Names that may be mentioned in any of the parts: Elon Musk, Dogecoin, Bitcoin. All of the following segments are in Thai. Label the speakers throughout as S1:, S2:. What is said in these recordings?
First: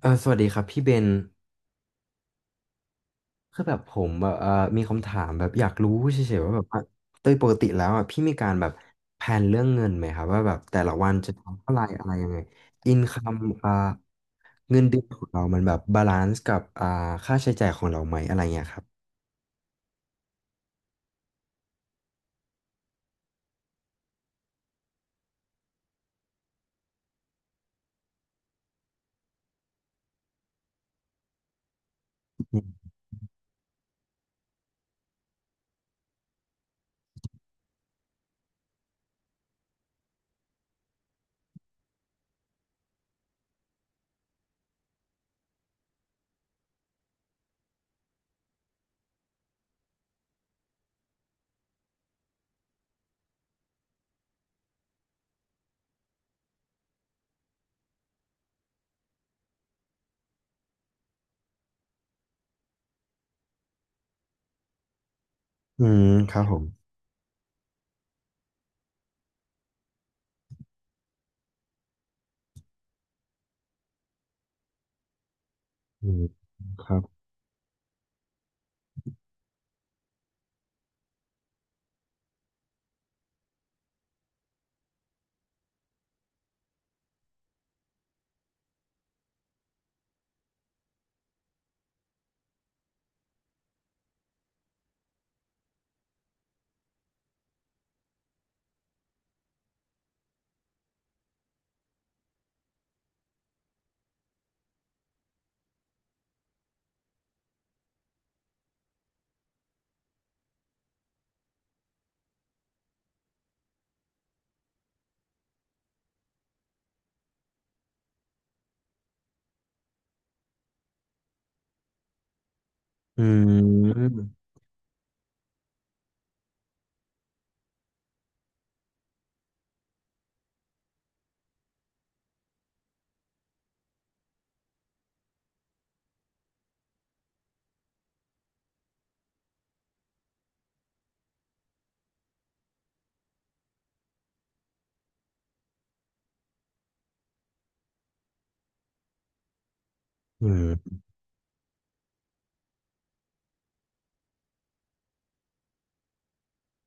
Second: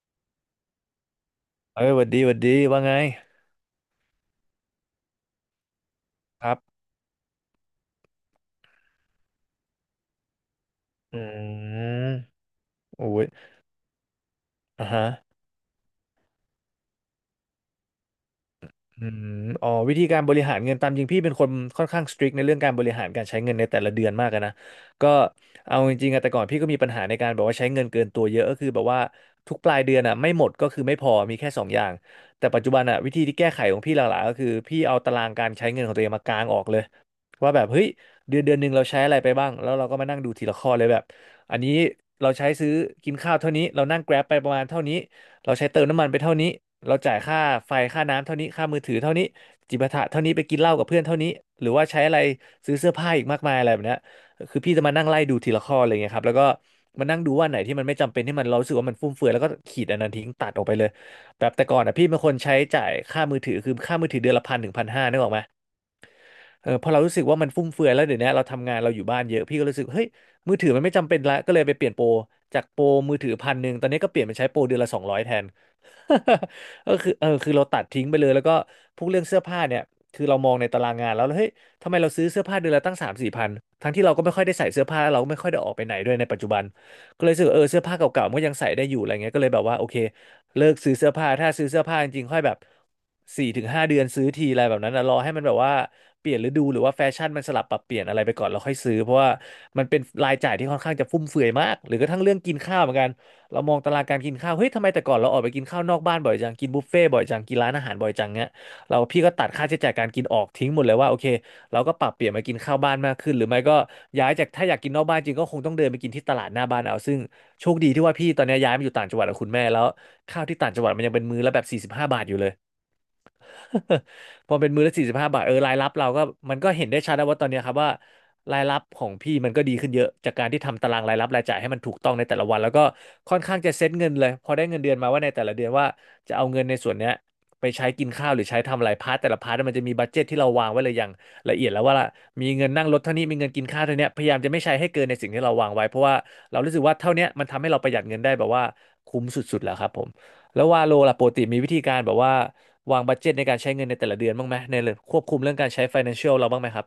S1: เออสวัสดีครับพี่เบน
S2: เอ้ยหวัดดีหวัดดี ว่าไง
S1: คือแบบผมแบบมีคำถามแบบอยากรู้เฉย
S2: ค
S1: ๆว่า
S2: รับ
S1: แบบว่าโดยปกติแล้วอ่ะพี่มีการแบบแผนเรื่องเงินไหมครับว่าแบบแต่ละวัน
S2: อื
S1: จะทำเท่าไห
S2: ม
S1: ร่อะไรยังไงอิน
S2: โอ้
S1: คั
S2: ย
S1: มอ่าเงิน
S2: อ่ะ
S1: เดือ
S2: ฮะ
S1: นของเรามันแบบบาลานซ์กับค่าใช้จ่ายของเราไหมอะไรเงี้ยครับ
S2: อืมอ๋อวิธีการบริหารเงินตามจริงพี่เป็นคนค่อนข้างสตริกในเรื่องการบริหารการใช้เงินในแต่ละเดือนมากอะนะก็เอาจริงๆอะแต่ก่อนพี่ก็มีปัญหาในการแบบว่าใช้เงินเกินตัวเยอะก็คือแบบว่าทุกปลายเดือนอะไม่หมดก็คือไม่พอมีแค่สองอย่างแต่ปัจจุบันอะวิธีที่แก้ไขของพี่หลักๆก็คือพี่เอาตารางการใช้เงินของตัวเองมากางออกเลยว่าแบบเฮ้ยเดือนเดือนหนึ่งเราใช้อะไรไปบ้างแล้วเราก็มานั่งดูทีละข้อเลยแบบอันนี้เราใช้ซื้อกินข้าวเท่านี้เรานั่ง Grab ไปประมาณเท่านี้ เราใช้เติมน้ำมันไปเท่านี้เราจ่ายค่าไฟค่าน้ำเท่านี้ค่ามือถือเท่านี้จิบะถะเท่านี้ไปกินเหล้ากับเพื่อนเท่านี้หรือว่าใช้อะไรซื้อเสื้อผ้าอีกมากมายอะไรแบบเนี้ยคือพี่จะมานั่งไล่ดูทีละข้ออะไรเงี้ยครับแล้วก็มานั่งดูว่าไหนที่มันไม่จำเป็นที่มันเรารู้สึกว่ามันฟุ่มเฟือยแล้วก็ขีดอันนั้นทิ้งตัดออกไปเลยแบบแต่ก่อนอ่ะพี่เป็นคนใช้จ่ายค่ามือถือคือค่ามือถือเดือนละ1,000 ถึง 1,500นึกออกไหม
S1: อืมครับผม
S2: เออพอเรารู้สึกว่ามันฟุ่มเฟือยแล้วเดี๋ยวนี้เราทำงานเราอยู่บ้านเยอะพี่ก็รู้สึกเฮ้ยมือถือมันไม่จำเป็นละก็เลยไปเปลี่ยนโปรจากโปรมือถือ1,100ตอนนี้ก็เปลี่ยนไปใช้โปรเดือนละ200แทน
S1: อืมค
S2: ก็
S1: รับ
S2: คือเออคือเราตัดทิ้งไปเลยแล้วก็พวกเรื่องเสื้อผ้าเนี่ยคือเรามองในตารางงานแล้วเฮ้ยทำไมเราซื้อเสื้อผ้าเดือนละตั้ง3,000-4,000ทั้งที่เราก็ไม่ค่อยได้ใส่เสื้อผ้าแล้วเราก็ไม่ค่อยได้ออกไปไหนด้วยในปัจจุบันก็เลยรู้สึกว่าเออเสื้อผ้าเก่าๆมันก็ยังใส่ได้อยู่อะไรเงี้ยก็เลยแบบว่าโอเค เลิกซื้อเสื้อผ้าถ้าซื้อเสื้อผ้าจริงๆค่อยแบบ4 ถึง 5 เดือนซื้อทีอะไรแบบนั้นนะรอให้มันแบบว่าเปลี่ยนฤดูหรือว่าแฟชั่นมันสลับปรับเปลี่ยนอะไรไปก่อนเราค่อยซื้อเพราะว่ามันเป็นรายจ่ายที่ค่อนข้างจะฟุ่มเฟือยมากหรือกระทั่งเรื่องกินข้าวเหมือนกันเรามองตารางการกินข้าวเฮ้ยทำไมแต่ก่อนเราออกไปกินข้าวนอกบ้านบ่อยจังกินบุฟเฟ่ต์บ่อยจังกินร้านอาหารบ่อยจังเงี้ยเราพี่ก็ตัดค่าใช้จ่ายการกินออกทิ้งหมดเลยว่าโอเค เราก็ปรับเปลี่ยนมากินข้าวบ้านมากขึ้นหรือไม่ก็ย้ายจากถ้าอยากกินนอกบ้านจริงก็คงต้องเดินไปกินที่ตลาดหน้าบ้านเอาซึ่งโชคดีที่ว่าพี่ตอนนี้ย้ายมาอยู่ต่างจังหวัดกับคุณแม่แล้วข้าวที่ต่างจังหวัดมันยังเป็นมื้อละแบบสี่สิบห้าบาทอยู่เลย
S1: อืม
S2: พอเป็นมื้อละ45 บาทเออรายรับเราก็มันก็เห็นได้ชัดแล้วว่าตอนเนี้ยครับว่ารายรับของพี่มันก็ดีขึ้นเยอะจากการที่ทำตารางรายรับรายจ่ายให้มันถูกต้องในแต่ละวันแล้วก็ค่อนข้างจะเซ็ตเงินเลยพอได้เงินเดือนมาว่าในแต่ละเดือนว่าจะเอาเงินในส่วนเนี้ยไปใช้กินข้าวหรือใช้ทำอะไรพาร์ทแต่ละพาร์ทมันจะมีบัดเจ็ตที่เราวางไว้เลยอย่างละเอียดแล้วว่ามีเงินนั่งรถเท่านี้มีเงินกินข้าวเท่านี้พยายามจะไม่ใช้ให้เกินในสิ่งที่เราวางไว้เพราะว่าเรารู้สึกว่าเท่าเนี้ยมันทำให้เราประหยัดเงินได้แบบว่าคุ้มสุดๆแล้วครับผม
S1: อื
S2: แล้วว่าโล
S1: ม
S2: ล่ะปกติมีวิธีการแบบว่า วางบัดเจ็ตในการใช้เงินในแต่ละเดือนบ้างไหมในเรื่องควบคุมเรื่องการใช้ financial เราบ้างไหมครับ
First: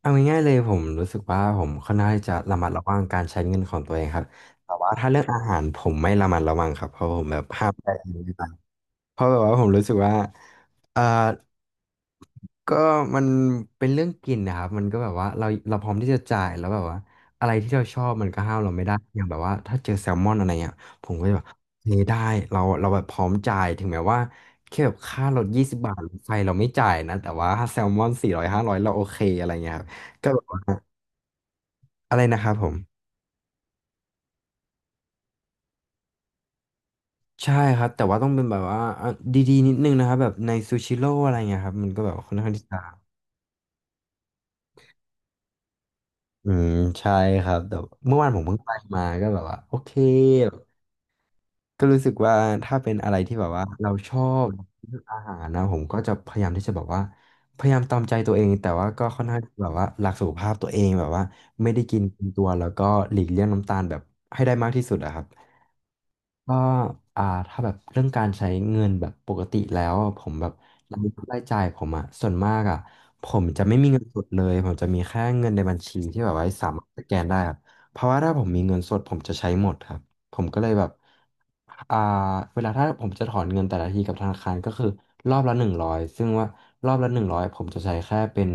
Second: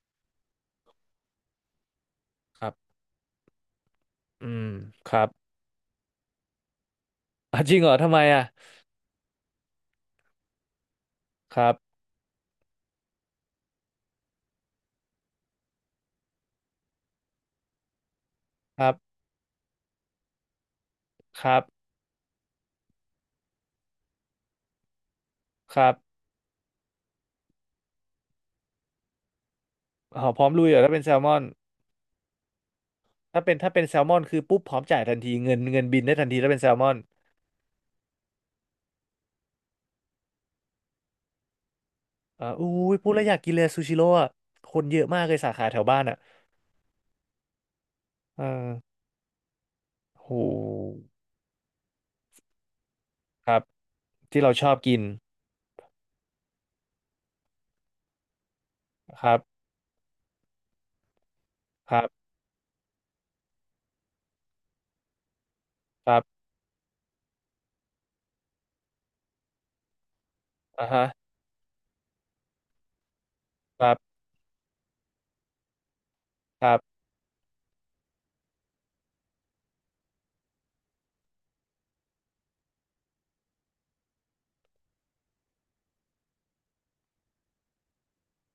S1: เอาง่ายๆเลยผมรู้สึกว่าผมค่อนข้างที่จะระ
S2: ค
S1: มั
S2: รั
S1: ด
S2: บ
S1: ระวังการใช้เงินของตัวเองครับ
S2: อืม
S1: แต่ว่าถ้า
S2: ค
S1: เรื่
S2: รั
S1: อง
S2: บ
S1: อาหารผมไม่ระมัดระวังครับเพราะผมแบบ
S2: อ่ะ
S1: ห้า
S2: จ
S1: ม
S2: ริง
S1: ใจ
S2: เหรอ
S1: เอ
S2: ทำไมอ่ะ
S1: เพราะแบบว่าผมรู้สึกว่าเอ่อ
S2: ครับ
S1: ก็มันเป็นเรื่องกลิ่นนะครับมันก็แบบว่าเราพร้อมที่จะจ่ายแล้วแบบว่าอะไรที่เราชอบมันก็ห้ามเรา
S2: ค
S1: ไม่
S2: รั
S1: ได้
S2: บ
S1: อย่างแบบว่าถ้าเจอแซลมอนอะไรเงี้ยผมก็จะแบ
S2: ค
S1: บ
S2: รับ
S1: เฮ้ยได้เราแบบพร้อมจ่ายถึงแม้ว่าแค่แบบค่ารถยี่สิ
S2: ค
S1: บ
S2: รั
S1: บา
S2: บ
S1: ทรถไฟเราไม่จ่ายนะแต่ว่าถ้าแซลมอน400 500เราโอเคอะไรเงี้ยครับ
S2: อ๋อ
S1: ก็
S2: พ
S1: แบ
S2: ร้
S1: บ
S2: อม
S1: ว่า
S2: ลุยเหรอถ้าเป็นแซลมอน
S1: อะไรนะครับผม
S2: ถ้าเป็นแซลมอนคือปุ๊บพร้อมจ่ายทันทีเงินบินได้ทันทีถ้าเป็นแซลมอน
S1: ใช่ครับแต่ว่าต้องเป็นแบบว่าอ่ะดีๆนิดนึงนะครับแบบในซูชิโร่อะไรเงี้ยครับมันก็แบบค่อน
S2: อ่า
S1: ข้างที่
S2: อุ้
S1: จะ
S2: ยพูดแล้วอยากกินเลยซูชิโร่อะคนเยอะมากเลยสาขาแถวบ้านอ่ะ
S1: อืมใช่ครับแต่เมื่อวานผมเพิ่ง
S2: เอ่า
S1: ไปมาก็แบบว่าโอเค
S2: โห
S1: แบบก็รู้สึกว่าถ้าเป็นอะไรที่แบ
S2: ค
S1: บ
S2: รับ
S1: ว่าเราชอ
S2: ที่
S1: บ
S2: เราชอบกิ
S1: เรื่อ
S2: น
S1: งอาหารนะผมก็จะพยายามที่จะแบบว่าพยายามตามใจตัวเองแต่ว่าก็ค่อ
S2: ค
S1: น
S2: รั
S1: ข้าง
S2: บ
S1: แบบว่ารักสุขภาพตัวเองแบบว่าไม่ได้
S2: ค
S1: กิ
S2: รั
S1: นเกิน
S2: บ
S1: ตัวแล้วก็หลีกเลี่ยงน้ำตาลแบบให้ได้มากที่สุดอะครับ
S2: ครับ
S1: ก็ถ้าแบบเรื่องการใช้เงินแบบปกติแล้วอะผมแบบ
S2: อ่า
S1: ราย
S2: ฮะ
S1: รับรายจ่ายผมอะส่วนมากอะผมจะไม่
S2: ค
S1: มี
S2: รั
S1: เงินส
S2: บ
S1: ดเลยผมจะมีแค่เงินในบัญชีที่แบบไว้
S2: ค
S1: สา
S2: รั
S1: มารถ
S2: บ
S1: สแกนได้ครับเพราะว่าถ้าผมมีเงินสดผมจะใช้หมดครับผมก็เลยแบบอ่าเวลาถ้าผมจะถอนเงินแต่ละทีกับธนาคารก็คือรอบละหนึ่งร้อยซึ่งว่ารอบละหนึ่งร้อยผมจะใช้แค่เป็น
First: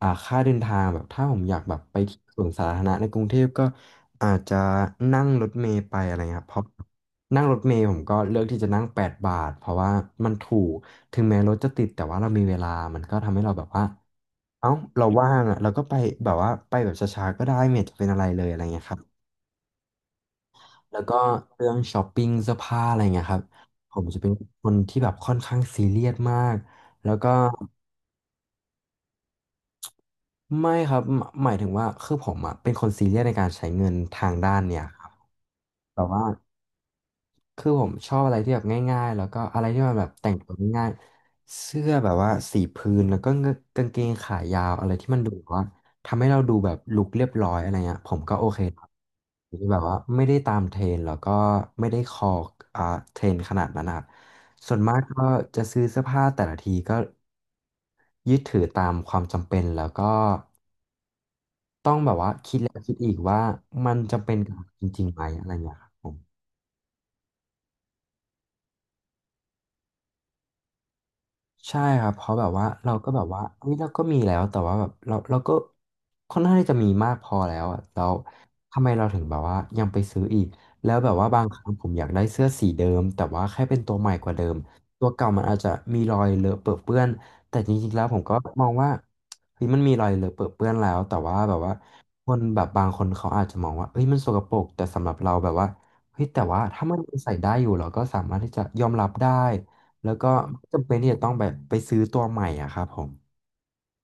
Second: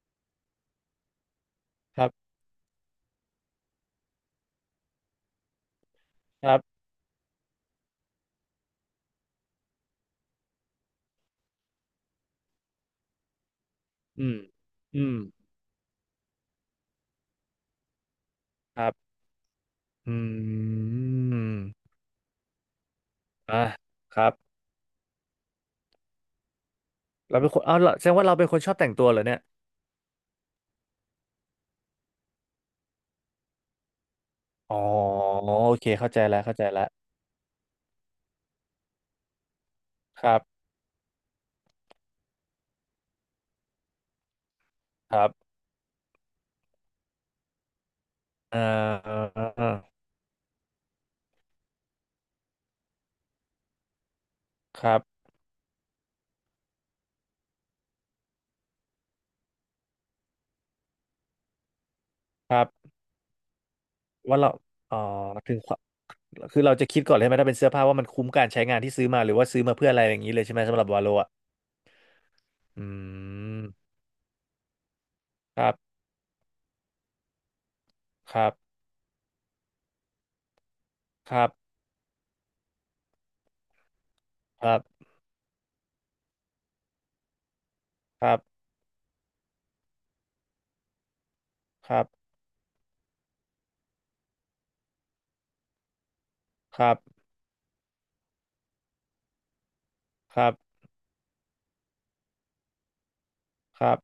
S1: ค่าเดินทางแบบถ้าผมอยากแบบไป
S2: ครั
S1: ที่
S2: บ
S1: สวนสาธารณะในกรุงเทพก็อาจจะนั่งรถเมล์ไปอะไรเงี้ยครั
S2: ค
S1: บเพ
S2: รั
S1: ราะ
S2: บ
S1: นั่งรถเมล์ผมก็เลือกที่จะนั่ง8บาทเพราะว่ามันถูกถึงแม้รถจะติดแต่ว่าเรามีเวลามันก็ทำให้เราแบบว่า
S2: อืม
S1: เอ้าเรา
S2: อืม
S1: ว่างอ่ะเราก็ไปแบบว่าไปแบบช้าๆก็ได้ไม่เห็นจะเป็นอะไรเลยอะไร
S2: ค
S1: เงี้ย
S2: รั
S1: ครับ
S2: บ อื
S1: แล้วก็เรื่อง
S2: ม
S1: ช้อปปิ้งเสื้อผ้าอะไรเงี้ยครับ
S2: อ่ะ
S1: ผม
S2: ค
S1: จะ
S2: รั
S1: เป็น
S2: บ
S1: คนที่แบบค่อนข้างซีเรียสมากแล้วก็
S2: เราเป็นคนเอาเหรอแสดงว่าเราเป็นคนชอบแต่งตัวเหรอเนี่ย
S1: ไม่ครับหมายถึงว่าคือผมอ่ะเป็นคนซีเรียสในการใช้เงินทางด้าน
S2: อ๋
S1: เนี่
S2: อ
S1: ยครับ
S2: โอเค
S1: แต่
S2: เข้าใจ
S1: ว่า
S2: แล้วเข้าใจแล้ว
S1: คือผมชอบอะไรที่แบบง่ายๆแล้วก็อะไรที่มันแบบ
S2: ค
S1: แต่
S2: รั
S1: ง
S2: บ
S1: ตัวง่ายๆเสื้อแบบว่าสีพื้นแล้วก็กางเกงขายาวอะไรที่
S2: ค
S1: มัน
S2: รั
S1: ดูแบ
S2: บ
S1: บว่าทำให้เราดูแบบลุคเรียบร้อยอะไรเงี้ยผมก็โอ
S2: อ่
S1: เคครับ
S2: า
S1: ที่แบบว่าไม่ได้ตามเทรนด์แล้วก็ไม่ได้คออ่าเทรนด์ขนาดนั้นนะครับส่วน
S2: ค
S1: มา
S2: รั
S1: ก
S2: บ
S1: ก็จะซื้อเสื้อผ้าแต่ละทีก็ยึดถือตามความจำเป็นแล้วก็ต้องแบบว่า
S2: ค
S1: คิด
S2: รั
S1: แล้ว
S2: บ
S1: คิดอีกว่ามันจำเป็น
S2: ว่าเรา
S1: กับเราจ
S2: อ๋อ
S1: ริงๆไหมอะไร
S2: ถึงค
S1: เงี้ย
S2: วาม
S1: ครับผม
S2: คือเราจะคิดก่อนเลยไหมถ้าเป็นเสื้อผ้าว่ามันคุ้มการใช้งานที่ซื้อมาหรือว่าซื้อมาเพื่ออะไรอย่างนี้เลยใช่ไหมสำหรับวาโลอ่ะ
S1: ใช่ครับเพราะแบบว่า
S2: อื
S1: เราก็แบบว่าเฮ้ยเรา
S2: ม
S1: ก็มีแล้วแต่ว่าแบบเราก็
S2: ครับ
S1: ค่อนข้างที่จะมีมากพอแล้วอะแล้ว
S2: ครับ
S1: ทำไมเราถึงแบบว่ายังไปซื้ออีกแล้วแบบว่า
S2: ค
S1: บา
S2: รั
S1: ง
S2: บ
S1: ครั้งผมอยากได้เสื้อสีเดิมแต่ว่าแค่เป็นตัวใหม่กว่าเดิม
S2: ครับ
S1: ตัวเก่ามันอาจจะมีรอยเลอะเปื้อะเปื้อนแต่จริงๆแล้วผม
S2: ค
S1: ก็
S2: รับ
S1: มองว่าเฮ้ยมันมีรอยเลอะเปื้อะเปื้อนแล้วแต่ว่าแบบว่า
S2: ครับ
S1: คนแบบบางคนเขาอาจจะมองว่าเฮ้ยมันสกปรกแต่สำหรับเราแบบว่าเฮ้ยแต่ว่า
S2: ค
S1: ถ้า
S2: รั
S1: มั
S2: บ
S1: นใส่ได้อยู่เราก็สามารถที่จะยอมรับได้ แล้วก็
S2: ครับ
S1: ไม่จำเป็นที่จะต้องแบบไปซื้อตัวใหม่อะครับผม
S2: ครับ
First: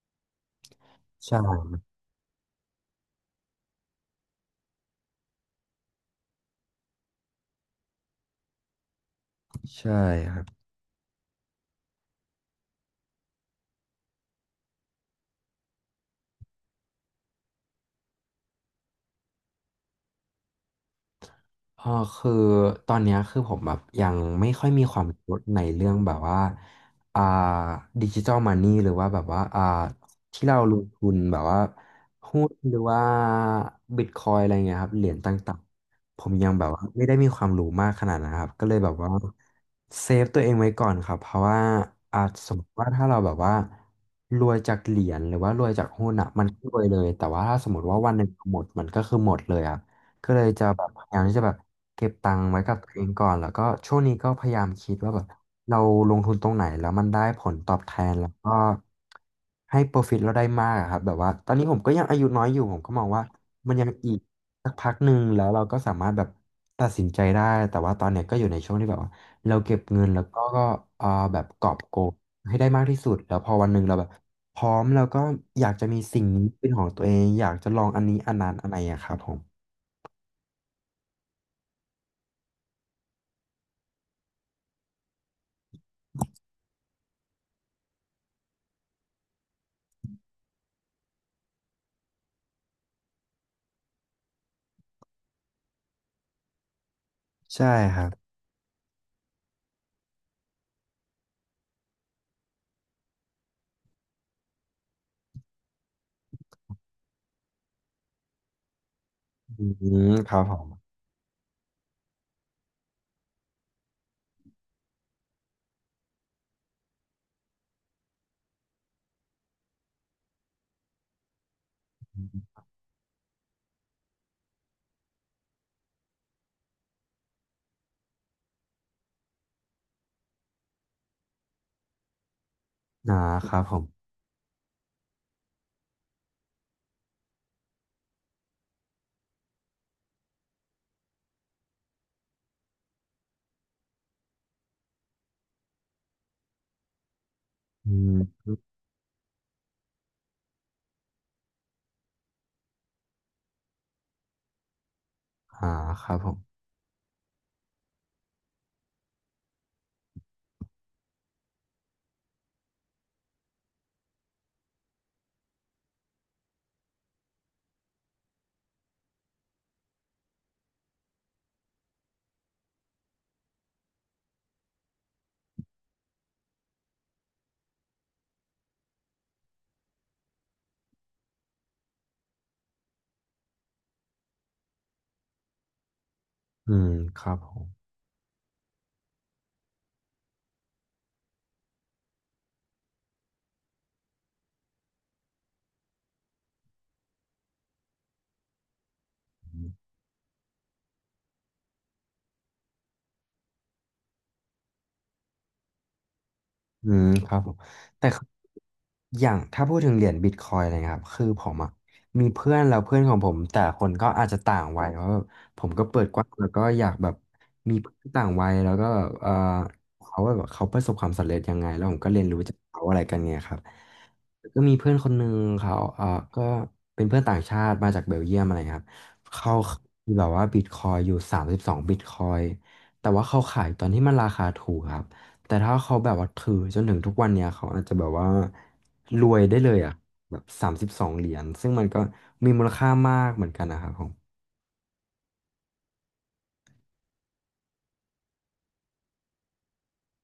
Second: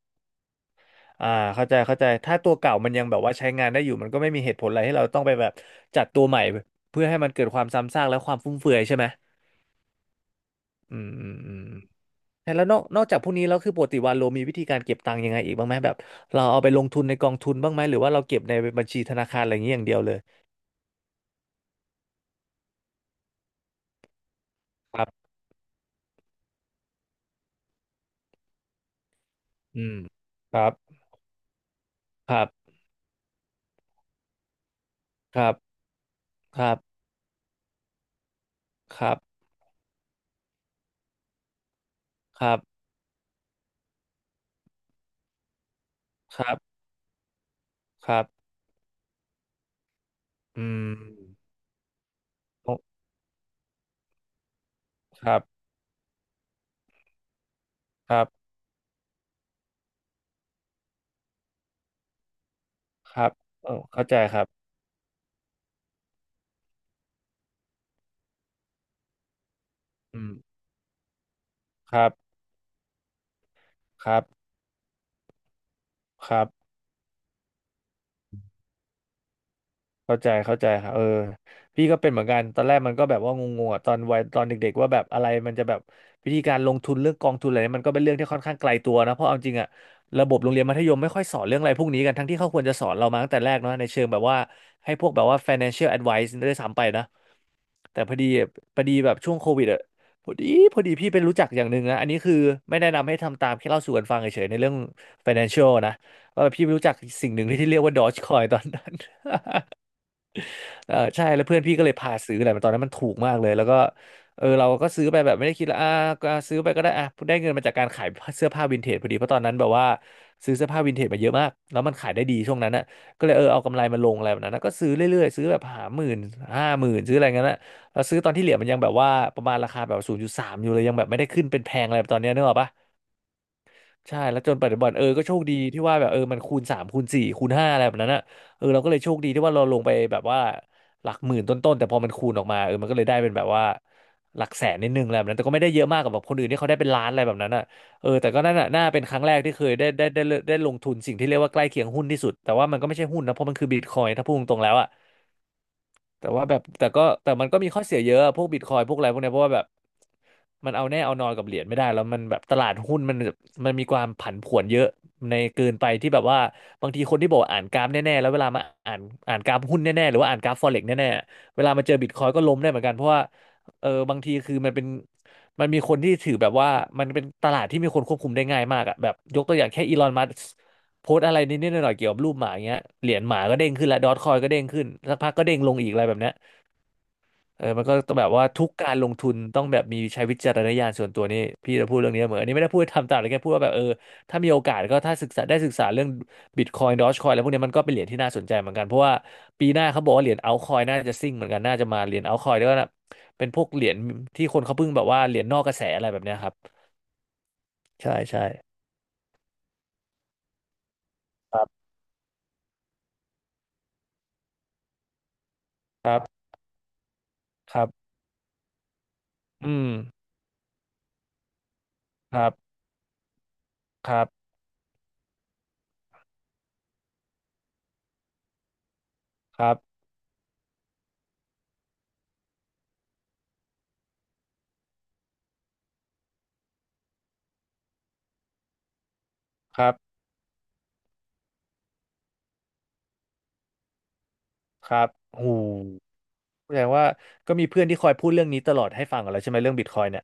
S2: อ่า
S1: ใ
S2: เข้าใจ
S1: ช่
S2: เข้าใจถ้าตัวเก่ามันยังแบบว่าใช้งานได้อยู่มันก็ไม่มีเหตุผลอะไรให้เราต้องไปแบบจัดตัวใหม่เพื่อให้มันเกิดความซ้ำซากและความฟุ่มเฟือยใช่ไหม
S1: ใช่ครับ
S2: อืมอืมอืมแล้วนอกจากพวกนี้แล้วคือปกติวาโลมีวิธีการเก็บตังค์ยังไงอีกบ้างไหมแบบเราเอาไปลงทุนในกองทุนบ้างไหมหรือว่าเราเก็บในบัญชีธนาคารอะไรอย่างนี้อย่างเดียวเลย
S1: เออคือตอนเนี้ยคือผมแบบยังไม่ค่อยมีค
S2: ค
S1: วาม
S2: รับ
S1: รู้ในเรื่องแบบว่าอ่าดิจิ t a ลมันนี่หรือว่าแบบว่า
S2: อืม
S1: ที่
S2: ค
S1: เรา
S2: รั
S1: ลง
S2: บ
S1: ทุนแบบว่า
S2: ค
S1: หุ้
S2: รั
S1: น
S2: บ
S1: หรือว่าบิตคอยอะไรเงี้ยครับเหรียญต
S2: ครั
S1: ่า
S2: บ
S1: งๆผมยัง
S2: ค
S1: แบบ
S2: รับ
S1: ว่าไม่ได้มีความรู้มากขนาดนั้นครับก็เลยแบบ
S2: ค
S1: ว่า
S2: รับ
S1: เซฟตัวเองไว้ก่อนครับเพราะว่าอาจ
S2: ค
S1: ส
S2: รั
S1: มมติ
S2: บ
S1: ว่าถ้าเราแบบว่ารวยจากเหรียญหรือว่ารวยจากหุ้นอ่ะ
S2: ค
S1: มัน
S2: รั
S1: ก็ร
S2: บ
S1: วยเลยแต่ว่าถ้าสมมติว่า
S2: ค
S1: วันห
S2: รั
S1: นึ่
S2: บ
S1: งหมดมันก็คือหมดเลยอ่ะ ก็เลย
S2: อื
S1: จะแบ
S2: ม
S1: บพยายามที่จะแบบเก็บตังค์ไว้กับ
S2: โอ้
S1: ตัวเองก่อนแล้วก็ช่วงนี้ก็พยายามคิดว่าแบ
S2: ค
S1: บ
S2: รับ
S1: เราลงทุนตรงไหนแล้วมันได้ผลตอบแท
S2: ค
S1: น
S2: รั
S1: แล้ว
S2: บ
S1: ก็ให้ profit เราได้มากอะครับแบบว่าตอนนี้ผมก็ยังอายุน้อยอยู่ผมก็มอง
S2: ค
S1: ว่า
S2: รับเอ
S1: มัน
S2: อ
S1: ยัง
S2: เข้า
S1: อี
S2: ใจ
S1: ก
S2: ครับ
S1: สักพักหนึ่งแล้วเราก็สามารถแบบตัดสินใจได้แต่ว่าตอนเนี้ยก็อยู่ในช่วงที่แบบว่าเราเก็บเงิน
S2: อื
S1: แล้ว
S2: ม
S1: ก็เอ่อแบบกอบโก
S2: ครั
S1: ย
S2: บ
S1: ให้ได้มากที่สุดแล้วพอวันหนึ่งเราแบ
S2: ค
S1: บ
S2: รับ
S1: พร้อมแล้วก็อยากจะมีสิ่ง
S2: ครั
S1: นี้เป็
S2: บ
S1: นของตัวเองอยากจะลองอันนี้อันนั้นอะไรอะครับผม
S2: เข้าใจเข้าใจครับเออพี่ก็เป็นเหมือนกัน ตอนแรกมันก็แบบว่างงๆอะตอนวัยตอนเด็กๆว่าแบบอะไรมันจะแบบวิธีการลงทุนเรื่องกองทุนอะไรเนี่ยมันก็เป็นเรื่องที่ค่อนข้างไกลตัวนะ เพราะเอาจริงอะระบบโรงเรียนมัธยมไม่ค่อยสอนเรื่องอะไรพวกนี้กันทั้งที่เขาควรจะสอนเรามาตั้งแต่แรกเนาะในเชิงแบบว่าให้พวกแบบว่า financial advice ด้วยซ้ำไปนะ
S1: ใช่ค
S2: แต่
S1: รั
S2: พอ
S1: บ
S2: ดีพอดีแบบช่วงโควิดอะพอดีพอดีพี่เป็นรู้จักอย่างหนึ่งนะอันนี้คือไม่แนะนำให้ทำตามแค่เล่าสู่กันฟังเฉยๆในเรื่อง financial นะว่าพี่ไปรู้จักสิ่งหนึ่งที่เรียกว่า Dogecoin ตอนนั้น
S1: อืมครับผม
S2: เออใช่แล้วเพื่อนพี่ก็เลยพาซื้อแหละมันตอนนั้นมันถูกมากเลยแล้วก็เออเราก็ซื้อไปแบบไม่ได้คิดละอ่าก็ซื้อไปก็ได้อ่ะได้เงินมาจากการขายเสื้อผ้าวินเทจพอดีเพราะตอนนั้นแบบว่าซื้อเสื้อผ้าวินเทจมาเยอะมากแล้วมันขายได้ดีช่วงนั้นน่ะก็เลยเออเอากำไรมาลงอะไรแบบนั้นนะก็ซื้อเรื่อยๆซื้อแบบหาหมื่นห้าหมื่นซื้ออะไรเงี้ยนะเราซื้อตอนที่เหรียญมันยังแบบว่าประมาณราคาแบบศูนย์จุดสามอยู่เลยยังแบบไม่ได้ขึ้นเป็นแพงอะไรแบบตอนเนี้ยนึกออกปะ
S1: อ่าครับผม
S2: ใช่แล้วจนปัจจุบันเออก็โชคดีที่ว่าแบบเออมันคูณสามคูณสี่คูณห้าอะไรแบบนั้นอ่ะเออเราก็เลยโชคดีที่ว่าเราลงไปแบบว่าหลักหมื่นต้นๆแต่พอมันคูณออกมาเออมันก็เลยได้เป็นแบบว่าหลักแสนนิดนึงอะไรแบบนั้นแต่ก็ไม่ได้เยอะมากกับแบบคนอื่นที่เขาได้เป็นล้านอะไรแบบนั้นอ่ะ
S1: อื
S2: เออแต่ก็
S1: ม
S2: นั่นนะน่าเป็นครั้งแรกที่เคยได้ลงทุนสิ่งที่เรียกว่าใกล้เคียงหุ้นที่สุดแต่ว่ามันก็ไม่ใช่หุ้นนะเพราะมันคือบิตคอยน์ถ้าพูดตรงๆแล้วอ่ะ
S1: อ่าครับ
S2: แต่
S1: ผม
S2: ว่าแบบแต่ก็แต่มันก็มีข้อเสียเยอะพวกบิตคอยพวกอะไรพวกเนี้ยเพราะว่าแบบมันเอาแน่เอานอนกับเหรียญไม่ได้แล้วมันแบบตลาดหุ้นมันมีความผันผวนเยอะในเกินไปที่แบบว่าบางทีคนที่บอกวอ่านกราฟแน่ๆแล้วเวลามาอ่านอ่านกราฟหุ้นแน่ๆหรือว่าอ่านกราฟฟอเร็กซ์แน่ๆเวลามาเจอบิตคอยก็ล้มได้เหมือนกันเพราะว่าเออบางทีคือมันเป็นมันมีคนที่ถือแบบว่ามันเป็นตลาดที่มีคนควบคุมได้ง่ายมากอะแบบยกตัวอย่างแค่อีลอนมัส โพสต์อะไรนิดๆหน่อยๆเกี่ยวกับรูปหมาอย่างเงี้ยเหรียญหมาก็เด้งขึ้นแล้วดอทคอยก็เด้งขึ้นสักพักก็เด้งลงอีกอะไรแบบเนี้ย
S1: อืมครับผ
S2: เออมันก็ต้องแบบว่าทุกการลงทุนต้องแบบมีใช้วิจารณญาณส่วนตัวนี่พี่จะพูดเรื่องนี้เหมอนอันนี้ไม่ได้พูดทำตามเลยแค่พูดว่าแบบเออถ้ามีโอกาสก็ถ้าศึกษาได้ศึกษาเรื่องบิตคอยน์ดอทคอยอะไรพวกเนี้ยมันก็เป็นเหรียญที่น่าสนใจเหมือนกันเพราะว่าปี
S1: ม
S2: หน้าเขาบอกว่าเหรียญเอาคอยน่าจะซิ่งเหมือนกันน่าจะมาเหรียญเอาคอยด้วยนะเป็นพวกเหรียญที่คนเขาเพิ่งแบบว่าเหรียญนอกกระแสอะไรแบบเนี้ยครับ
S1: อืมครับผมแต่
S2: ใช่
S1: คือ
S2: ใช่
S1: อย่างถ้าพูดถึงเหรียญบิตคอยอะไรเงี้ยครับคือผม
S2: ครั
S1: อ่ะ
S2: บ
S1: มีเพื่อนแล้วเพื่อนของผมแต่ละคนก็อาจจะต่างวัยเพราะแบบผมก็เปิด
S2: ครั
S1: ก
S2: บ
S1: ว้างแล้วก็อยากแบบมี
S2: ครั
S1: เพื่อ
S2: บ
S1: นต่างวัยแล้วก็แบบเออ
S2: อืม
S1: เขาแบบเขาประสบความสำเร็จยังไงแล้วผมก็เรียน
S2: ค
S1: รู้
S2: รั
S1: จาก
S2: บ
S1: เขาอะไรกันเนี่ยครับ
S2: ครับ
S1: แล้วก็มีเพื่อนคนหนึ่งเขาเออก็เป็นเพื่อนต่างชาติมาจากเบลเยียมอะไรครับเขา
S2: ครับ
S1: มีแบบว่าบิตคอยอยู่สามสิบสองบิตคอยแต่ว่าเขาขายตอนที่มันราคาถูกครับ แต่ถ้าเขาแบบว่าถือจนถึงทุกวันเนี่ยเขาอาจจะแบบว่ารวยได้เลย
S2: ครั
S1: อ่ะ
S2: บ
S1: แบบสามสิบสองเหรียญซึ่งมันก็มีมูลค่ามากเหมือนกันนะครับผม
S2: ครับโอ้โหแสดงว่าก็มีเพื่อนที่คอยพูดเรื่องนี้ตลอดให้ฟังกันแล้วใช่ไหมเรื่องบิตคอยเนี่ย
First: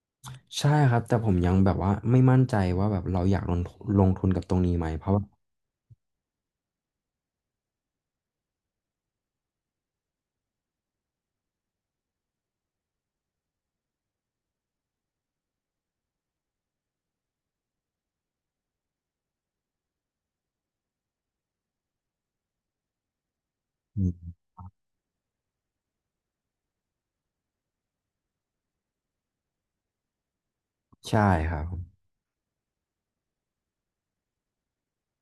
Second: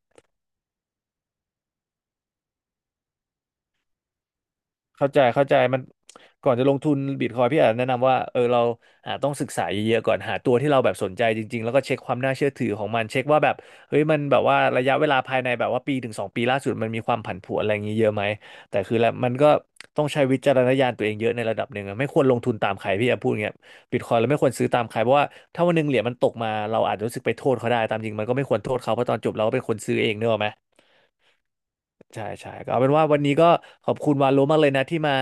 S1: ใช่ครับแต่ผมยังแบบว่าไม่มั่นใจว่าแบบเราอยากลงทุนลงทุนกับตรงนี้ไหมเพ
S2: เข้า
S1: ราะ
S2: ใจ
S1: ว่า
S2: เข้าใจมันก่อนจะลงทุนบิตคอยพี่อาจแนะนำว่าเออเราอาจต้องศึกษาเยอะๆก่อนหาตัวที่เราแบบสนใจจริงๆแล้วก็เช็คความน่าเชื่อถือของมันเช็คว่าแบบเฮ้ยมันแบบว่าระยะเวลาภายในแบบว่าปีถึงสองปีล่าสุดมันมีความผันผวนอะไรอย่างนี้เยอะไหมแต่คือแล้วมันก็ต้องใช้วิจารณญาณตัวเองเยอะในระดับหนึ่งอะไม่ควรลงทุนตามใครพี่อาพูดเงี้ยบิ
S1: อื
S2: ตคอยเรา
S1: ม
S2: ไม่ควรซื้อตามใครเพราะว่าถ้าวันหนึ่งเหรียญมันตกมาเราอาจจะรู้สึกไปโทษเขาได้ตามจริงมันก็ไม่ควรโทษเขาเพราะตอนจบเราก็เป็นคนซื้อเองเนกอะไหม
S1: ใช่ครับผม
S2: ใช่ใช่ก็เอาเป็นว่าวันนี้ก็ขอบคุณวาโลมากเลยนะที่มา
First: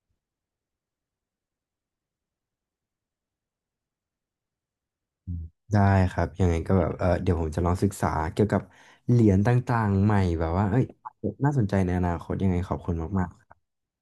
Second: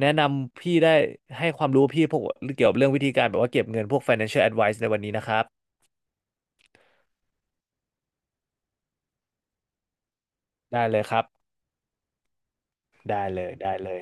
S2: แนะนำพี่ได้ให้ความรู้พี่พวกเกี่ยวกับเรื่องวิธีการแบบว่าเก็บเงินพวก financial advice ในวันนี้นะค
S1: อื
S2: รั
S1: ม
S2: บ
S1: ได้ครับยังไงก็แบบเออเดี๋ยวผมจะลองศึกษาเกี่ยวกับเหรียญต่างๆใหม่แบบว่าเอ้
S2: ได้
S1: ย
S2: เลยครับ
S1: น่าสนใจในอนาคตยังไงขอบคุณ
S2: ได้
S1: มาก
S2: เลย
S1: ๆ
S2: ได้เลย